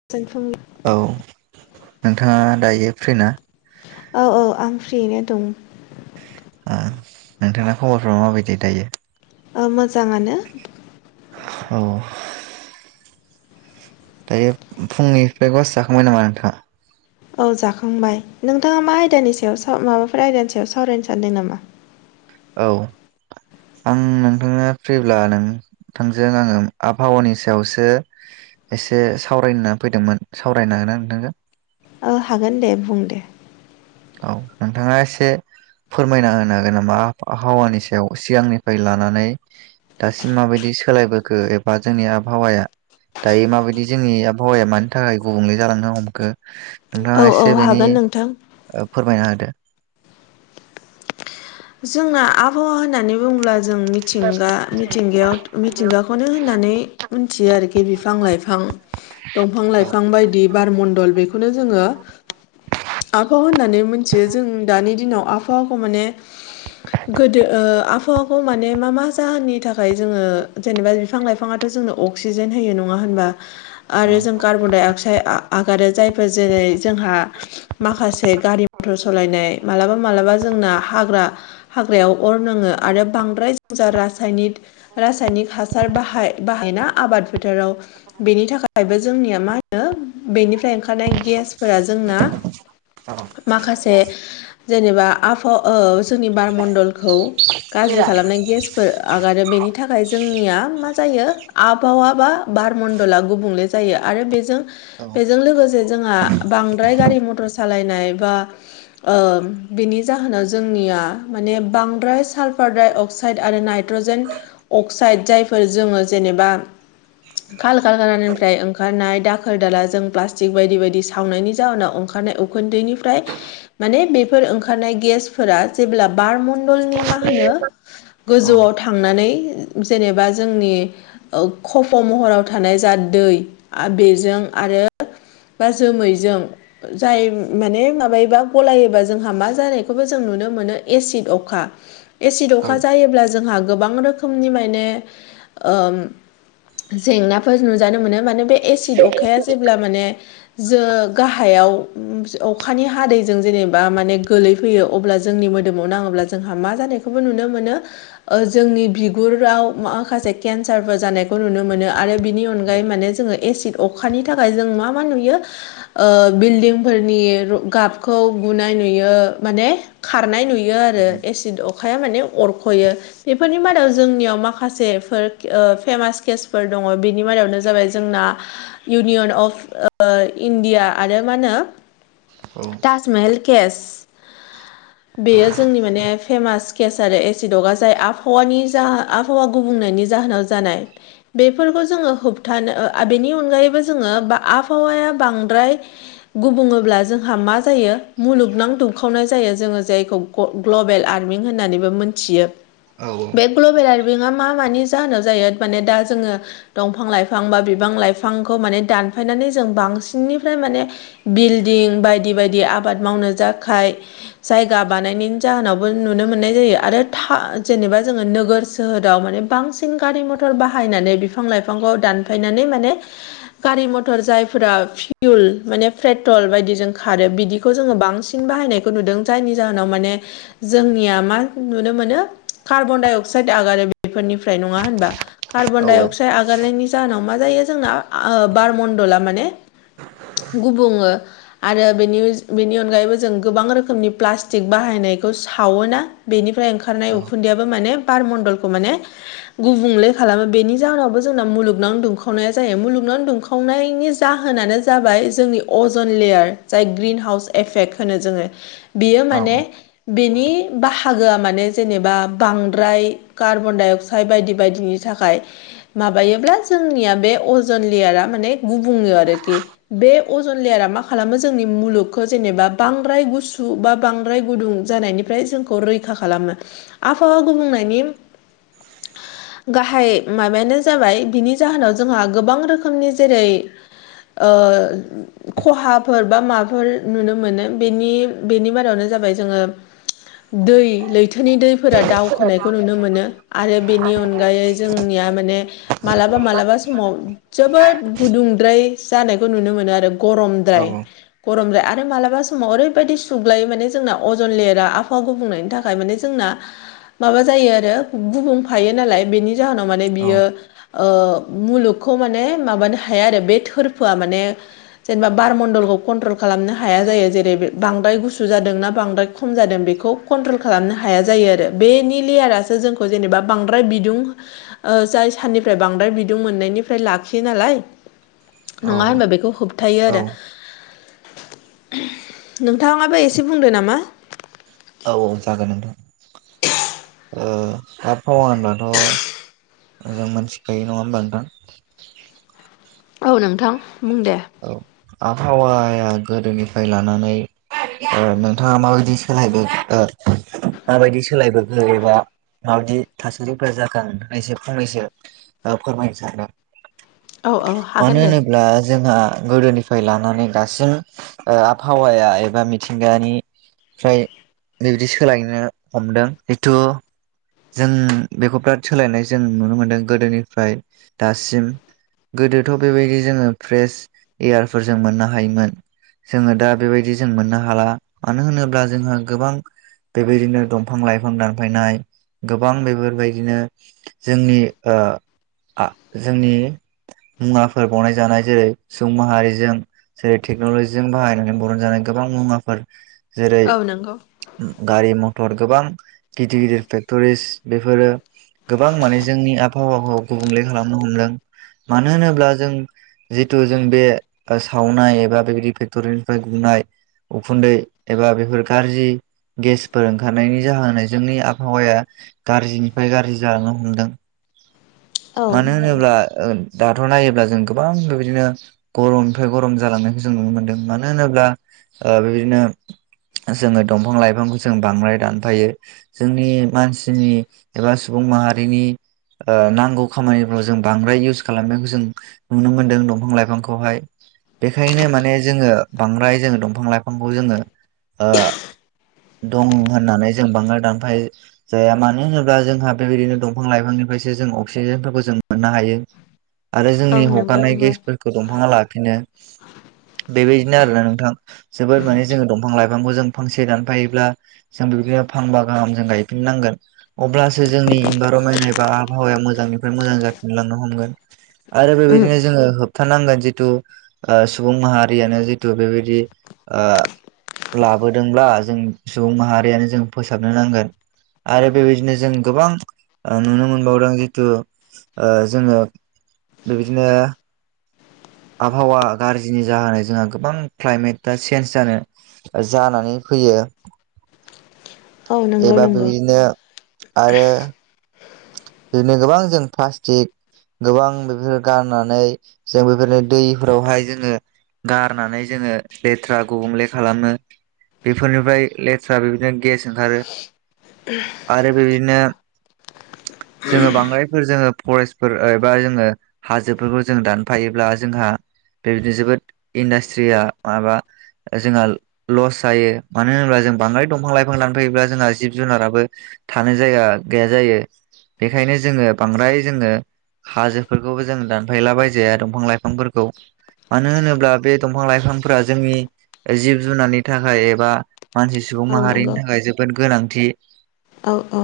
[unintelligible] औ नोंथाङा दायो फ्रिना औ औ आं फ्रियैनो दं आ नोंथांना खबरफ्रा माबायदि दायो ओ मोजाङानो औ दायो फुंनि ब्रेकफास्टस जाखांबाय नामा नोंथाङा औ जाखांबाय नोंथाङा मा आयदानि सायाव साव माबाफोर आयदानि सायाव सावरायनो सानदों नामा औ आं नोंथाङा फ्रिब्ला नों थांजों आङो आबहावानि सायावसो एसे सावरायना होनना फैदोंमोन सावरायनो हागोनना नोंथांजों ओ हागोन दे बुं दे औ नोंथाङा एसे फोरमायना होनो हागोन नामा आहावानि सायाव सिगांनिफ्राय लानानै दासिम माबायदि सोलायबोखो एबा जोंनि आबहावाया दायो माबायदि जोंनि आबहावाया मानि थाखाय गुबुंले जालांनो हमखो औ नोंथाङा औ एसे बेनि हागोन नोंथां ओ फोरमायना होदो। जोंना आबहावा होननानै बुङोब्ला जों मिथिंगा मिथिंगायाव मिथिंगा खौनो होननानै मोनथियो आरोखि बिफां लाइफां दंफां गैया लाइफां बायदि बारमणन्दल बे खौनो जोङो आबहाव होननानै मोनथियो जों दानि दिनाव आबहावाखौ माने गोदो ओ आबहावाखौ माने मा मा जाहोननि थाखाय जोङो जेनेबा बिफां लाइ फाङाथ' जोंनो अक्सिजेन होयो नङा होनबा आरो औ जों कार्बन डाइ अक्साइड आ आगारो जायफोर जेरै- जोंहा माखासे गारि मथर सलायनाय मालाबा मालाबा जोंना हाग्रा हाग्रायाव अर नोङो आरो बांद्राय जों जा रासायनिक रासायनिक हासार बाहाय बाहायना आबाद फोथाराव बेनि थाखायबो जोंनिया मा होनो बेनिफ्राय ओंखारनाय गेसफोरा जोंना माखासे जेनेबा आब ओ जोंनि बारमण्न्दलखौ गाज्रि खालामनाय गेस फोर आगारो बेनि थाखाय जोंनिया मा जायो आबहावा बा बारमण्डला गुबुंले जा जायो आरो बेजों बेजों लोगोस से जोंहा बांद्राय गारि मटर सालायनाय बा ओ बेनि जाहोनाव जोंनिया माने बांद्राय सालफार डाइ अक्साइड आरो नाइट्रजेन अक्साइड जायफोर जोङो जेनेबा काल कारखानानिफ्राय ओंखारनाय दाखोर दाला जों प्लास्टिक बायदि बायदि सावनायनि जाउनाव ओंखा खारनाय उखोनदैनिफ्राय माने बेफोर ओंखा खारनाय गेसफोरा जेब्ला बारमण्डलनि मा होनो गोजौआव था थांनानै जेनेबा जोंनि ओ खफ' महराव थानाय जा दै आ बेजों आरो बा जोमैजों जाय माने माबायोबा गलायोबा जोंहा मा जानायखौबो जों नुनो मोनो एसिद अखा एसिद अखा जायोब्ला जोंहा गोबां रो खोमनि माने ओम जेंनाफोर नुजानो मोनो माने बे एसिड अखाया जेब्ला माने जो गाहायाव अखानि हादैजों जेनेबा माने गोलैफैयो अब्ला जोंनि मोदोमाव नाङोब्ला जोंहा मा जानायखौबो नुनो मोनो ओ जोंनि बिगुराव माखासे केन्सारफोर जानायखौ नुनो मोनो आरो बिनि अनगायै माने जोङो एसिड अखानि थाखाय जों मा मा नुयो ओ बिल्दिंफोरनि र गाबखौ गुनाय नुयो। माने खारनाय नुयो आरो एसिड अखाया माने अरख'यो बेफोरनि मादाव जोंनियाव माखासेफोर ओ फेमास केसफोर दङ बेनि मादावनो जाबाय जोंना इउनियन अफ ओ इण्डिया आरो मा होनो औ सिमेइल केस बेयो जोंनि माने फेमास केस आरो एसिडअखा जाय आबहावानि जा आबहावा गुबुंनायनि जाहोनाव जानाय बेफोरखौ जोङो होबथानो ओ बेनि अनगायैबो जोङो बा आबहावाया बांद्राय गुबुङोब्ला जोंहा मा जायो मुलुगनां दुं खावनाय जायो जोङो जायखौ ग-ग्लबेल वार्मिं होननानैबो मोनथियो। बे ग्लबेल वारमिंआ मा मानि जाहोनाव जायो माने दा जोङो दंफां लाइफां बा बिफां लाइफांखौ माने दानफायनानै जों बांसिननिफ्राय माने बिल्डिं बायदि बायदि आबाद मावनो जाखाय जायगा बानायनायनि जाहोनावबो नुनो मोननाय जायो आरो था जेनेबा जोङो नोगोर [unintelligible] माने बांसिन गारि मथर बाहायनानै बिफां- लाइफांखौ दानफायनानै माने गारि मथर जायफोरा फिउल माने पेट्रल बायदि जों खारो बिदिखौ जोङो बांसिन [unintelligible] बाहायनायखौ नुदों जायनि जाहोनाव माने जोंनिया मा नुनो मोनो कार्बन -डाइ -अक्साइद आगारो बेफोरनिफ्राय नङा होनबा? कार्बन -डाइ -अक्साइड आगारनायनि जाहोनाव मा जायो जोंना बारमण्डला माने गुबुङो आरो बेनि -बेनि अनगायैबो [unintelligible] जों गोबां रोखोमनि प्लास्टिक बाहायनायखौ सावोना, बेनिफ्राय ओंखारनाय उखुन्दै माने बार मण्डलखौ माने गुबुंले खालामो बेनि जाहोनावबो जोंना मुलुगनां दुंखावनाया जायो। मुलुगनां दुंखाव -नायनि जाहोनानो जाबाय जोंनि अजन लेयार जाय ग्रिन हाउस एफेक्ट होनो जोङो बियो माने बेनि बाहागोआ माने जेनेबा बांद्राय कार्बन -डाइ -अक्साइड बायदि बायदिनि थाखाय माबायोब्ला जोंनिया बे अजन लेयारा माने गुबुङो आरोखि। बे अजन लेयारा मा खालामो जोंनि मुलुगखौ जेनेबा बांद्राय गुसु बा बांद्राय गुदुं जानायनिफ्राय जोंखौ रैखा खालामो। आबहावा गुबुंनायनि [unintelligible] गाहाय माबायानो जाबाय बिनि जाहोनाव जोंहा गोबां रोखोमनि जेरै ओ खहाफोर बा माफोर नुनो मोनो। बिनि -बिनि बारावनो जाबाय जोङो दै लैथोनि दै -फोरा दावखोनायखौ नुनो मोनो आरो बेनि अनगायै जोंनिया माने मालाबा मालाबा समाव जोबोद गुदुंद्राय जानायखौ नुनो मोनो आरो। गरमद्राय -गरमद्राय आरो मालाबा समाव ओरैबायदि सुग्लायायो माने जोंना अजन लेयारा आबहावा गुबुंनायनि थाखाय माने जोंना माबा जायो आरो गुबुंफायो नालाय बेनि जाहोनाव माने बियो ओ मुलुगखौ माने माबानो हाया आरो बे थोरफोआ माने जेनेबा बारमण्डलखौ कन्ट्रल खालामनो हाया जायो [unintelligible] [unintelligible] बांद्राय गुसु जादों ना बांद्राय खम जादों बेखौ कन्ट्रल खालामनो हाया जायो आरो बेनि लेयारा जोंखौ जेनेबा बांद्राय बिदुं ओ जाय साननिफ्राय बांद्राय बिदुं मोननायनिफ्राय लाखियो नालाय नङा होनबा बेखौ होबथायो आरो। नोंथाङाबो एसे बुंदों नामा? औ औ जागोन नोंथां ‌। ओ आबहावा होनब्लाथ' जों मोनथिखायो नङा होमबा नोंथां? औ नोंथां बुं दे। औ आबहावाया गोदोनिफ्राय लानानै ओ नोंथाङा माबायदि सोलायबो ओ माबायदि सोलायबोखो एबा [unintelligible] माबायदि थासारिफोरा जाखो होननानै ससे फंनैसो फोरमायनो सानदों। औ औ मानो हागोन दे होनोब्ला जोंहा गोदोनिफ्राय लानानै दासिम ओ आबहावाया एबा मिथिंगानि ओमफ्राय बेबायदि सोलायनो हमदों जिथु जों बेखौ बिराद सोलायनाय जों नुनो मोनदों गोदोनिफ्राय दासिम गोदोथ' बेबायदि जोङो फ्रेश एयारफोरजों मोननो हायोमोन। जोङो दा बेबायदि जों मोननो हाला मानो होनोब्ला जोंहा गोबां बेबायदिनो दंफां- लाइफां दानफायनाय गोबां बेफोरबायदिनो जोंनि ओ आ जोंनि मुवाफोर बानाय जानाय जेरै सुबुं माहारिजों जेरै टेक्न'लजिजों बाहायनानै बरन जानाय गोबां मुवाफोर जेरै औ नंगौ गारि मथर गोबां गिदिर- गिदिरफोर टुरिस्ट बेफोरो गोबां माने जोंनि आबहावाखौ गुबुंले खालामनो हमदों। मानो होनोब्ला जों जितु जों बे सावनाय एबा बेबायदि फेक्ट'रिनिफ्राय गुंनाय उखुन्दै एबा बेफोर गाज्रि गेसफोर ओंखारनायनि जाहोनाव जोंनि आबहावाया गाज्रिनिफ्राय गाज्रि जालांनो हमदों। औ मानो होनोब्ला नंगौ दाथ' नायोब्ला जों गोबां बेबायदिनो गरमनिफ्राय गरम जालांनायखौ जों नुनो मोनदों। मानो होनोब्ला बेबायदिनो जोङो दंफां- लाइफांखौ जों बांद्राय दानफायो जोंनि मानसिनि एबा सुबुं माहारिनि ओ नांगौ नांगौ खामानिफ्राव जों बांद्राय इउस खालामनायखौ जों नुनो मोन्दों दंफां लाइफांखौहाय बेखायनो माने जोङो बांद्राय जोङो दंफां -लाइफांखौ जोङो ओ दं होननानै जों बांद्राय दांफाय जाया मानो होनोब्ला जोंहा बेबायदिनो दंफां- लाइफांनिफ्रायसो जों अक्सिजेनफोरखौ जों मोननो हायो आरो औ जोंनि नंगौ हगारानाय नंगौ गेस दंफाङा लाफिनो बेबायदिनो आरो ना नोंथां जोबोद माने जोङो दंफां लाइफांखौ जों फांसे दानफायोब्ला जों बिबायदिनो फांबा गाहाम जों गायफिननांगोन अब्लासो जोंनि इनभारमेन्ट एबा आबहावाया मोजां मोजांनिफ्राय मोजां जाफिनलांनो हमगोन आरो उम। बेबायदिनो जोङो होबथारानांगोन जिथु सुबुं माहारियानो जिथु बेबायदि लाबोदोंब्ला जों सुबुं माहारियानो जों फोसाबनो नांगोन। आरो बेबायदिनो जों गोबां नुनो मोनबावदों ओ जोङो बेबायदिनो आबहावा गाज्रिनि जाहोनै जोंहा गोबां क्लाइमेटा चेन्ज जानो जानानै फैयो औ नंगौ एबा नंगौ बिदिनो आरो बिदिनो गोबां जों प्लास्टिक गोबां बेफोर गाननानै जों बेफोरनो दैफोरावहाय जोङो गारनानै जोङो लेथ्रा गुबुंले खालामो बेफोरनिफ्राय लेथ्रा बेदिनो गेस ओंखारो आरो बेबायनो जोङो बांद्रायफोर जोङो फरेस्टफोर एबा जोङो हाजोफोरखौ जो दानफायोब्ला जोंहा बेबायदिनो जोबोद इन्डास्ट्रिया माबा जोंहा लस जायो मानो होनोब्ला जों बांद्राय दंफां- लाइफां लानफैयोब्ला जोंहा जिब -जुनाराबो थानो जायगा गैया जायो बेखायनो जोङो बांद्राय जोङो हाजोफोरखौबो जों दानफायलाबायजाया दंफां लाइफांफोरखौ मानो होनोब्ला बे दंफां -लाइफांफोरा जोंनि जिब जुनारनि थाखाय एबा मानसि सुबुं औ नंगौ माहारिनि थाखाय जोबोद गोनांथि औ औ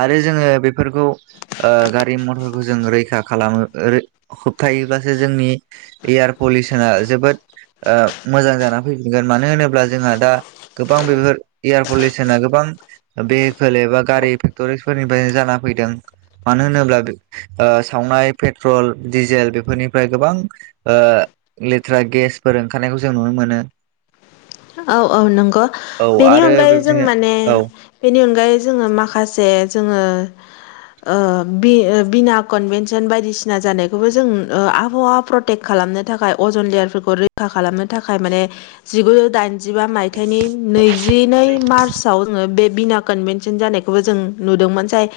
आरो जोङो बेफोरखौ गारि मथरखौ जों रैखा खालामो होबथायबसो जोंनि एयार पलिउसना जोबोद मोजां जानानै फैफिनगोन मानो होनोब्ला जोंहा दा गोबां बेफोर एयार पलिउसना गोबां भेहिकेल एबा गारि फेक्ट'रि फोरनिफ्रायनो जाना फैदों। मानो होनोब्ला सावनाय पेट्रल डिजेल बेफोरनिफ्राय गोबां लेथ्रा गेसफोर ओंखारनायखौ जों नुनो मोनो। औ औ नंगौ औ बेनि आरो अनगायै जों बेबदिनो माने औ बेनि अनगायै जोङो माखासे जोङो बिना कनभेनसन बायदिसिना जानायखौबो जों आबहावा प्रे खालामनो थाखाय अजन लेयारफोरखौ रैखा खालामनो थाखाय माने जिगुजौ दाइन बजिबा मायथाइनि नैजिनै मार्चआव जोङो बे बिना कनभेनसन जानायखौबो जों नुदोंमोन जाय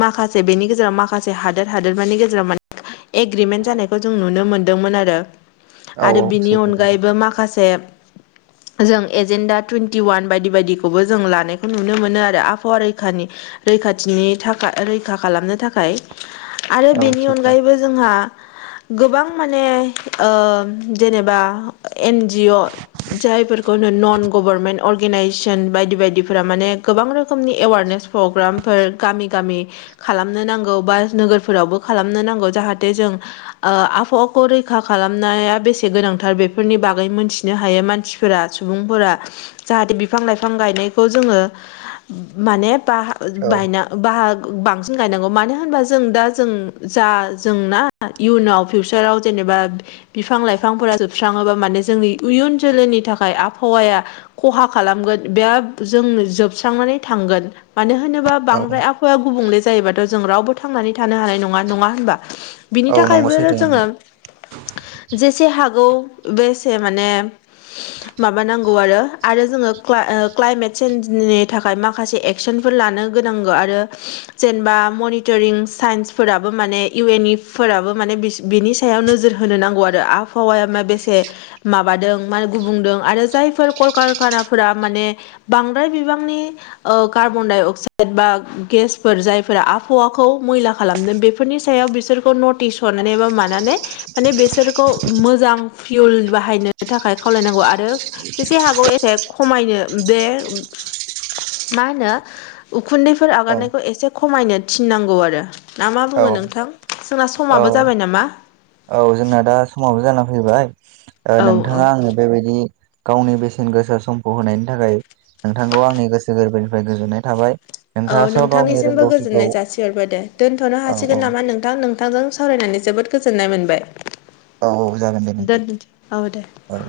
माखासे बेनि गेजेराव माखासे हादोर हादोरमानि गेजेराव मान एग्रेमेन्ट जानायखौ जों नुनो मोनदोंमोन आरो। औ आरो औ बिनि सैथो नोंथां अनगायैबो माखासे जों एजेन्डा टुवन्टि वान बायदि बायदिखौबो जों लानायखौ नुनो मोनो आरो आबहावा रैखानि रैखाथिनि थाखा रैखा खालामनो थाखाय आरो औ बेनि सैथो अनगायैबो जोंहा गोबां माने ओ जेनेबा एन जि अ जायफोरखौनो न'न गभारनमेन्ट अर्गेनाइजेसन बायदि बायदिफोरा माने गोबां रोखोमनि एवारनेस प्रग्रामफोर गामि गामि खालामनो नांगौ बा नोगोरफोरावबो खालामनो नांगौ जाहाथे जों ओ आबहावाखौ रैखा खालामनाया बेसे गोनांथार बेफोरनि बागै मोनथिनो हायो मान सिफोरा सुबुंफोरा जाहाथे बिफां लाइफां गायनायखौ जोंङो माने बाहा बायना बाहाग बांसिन गायनांगौ मानो होनबा जों दा जों जा जोंना आ इयुनाव फिउचाराव जेनेबा बिफां लाइफांफोरा जोबस्रांङोबा माने जोंनि उयुन जोलैनि थाखाय आफावाया खहा खालामगोन बेयाब जों जोबस्रांनानै थांगोन। मानो होनोबा औ औ बांद्राय आबहावाया गुबुंले जायोबाथ' जों रावबो थांनानै थानो हानाय नंङा नंङा होनबा? बिनि औ नंगौ थाखायबोरो सैथो नोंथां जोंङो जेसे हागौ बेसे माने माबा नां गौ आरो आरो जोंङो क्ला क्लाइमेट चेन्जनि थाखाय माखासे एक्सनफोर लानो गोनांगौ आरो जेनेबा मनिटरिं साइन्सफोराबो माने इउ एन इ फोराबो माने बिसि बिनि सायाव नोजोर होनो नांगौ आरो आबहावाया मा बेसे माबादों मा गुबुंदों आरो जायफोर कलकारखानाफोरा माने बांद्राय बिबांनि ओ कार्बन डाइ अक्साइड बा गेसफोर जायफोरा आबहावाखौ मैला खालामदों बे फोरनि सायाव बिसोरखौ नटिस हरनानै बा मानानै माने बेसोरखौ मोजां फिउल बाहायनो थाखाय खावलायनांगौ आरो जेसे हागौ एसे खमायनो बे मा होनो उखुन्दैफोर औ आगारनायखौ एसे खमायनो थिननांगौ आरो। ना मा औ बुंङो नोंथां जोंना औ समाबो जाबाय नामा? औ जोंना दा समावबो जाना फैबाय ओ औ औ नोंथांङा आंनो बेबायदि गावनि बेसेन गोसा समखौ होनायनि थाखाय नोंथांखौ आंनि गोसो गोरबोनिफ्राय गोजोननाय थाबाय। औ नोंथाङास' गावनि नोंथांनिसिमबो रोंगौथिखौ गोजोननाय औ जासिहरबाय दे दोनथ'नो औ हासिगोन नामा नोंथां नों थांजों सावरायनानै जोबोद गोजोननाय औ औ जागोन दे मोनबाय नोंथां दोन औ दे। औ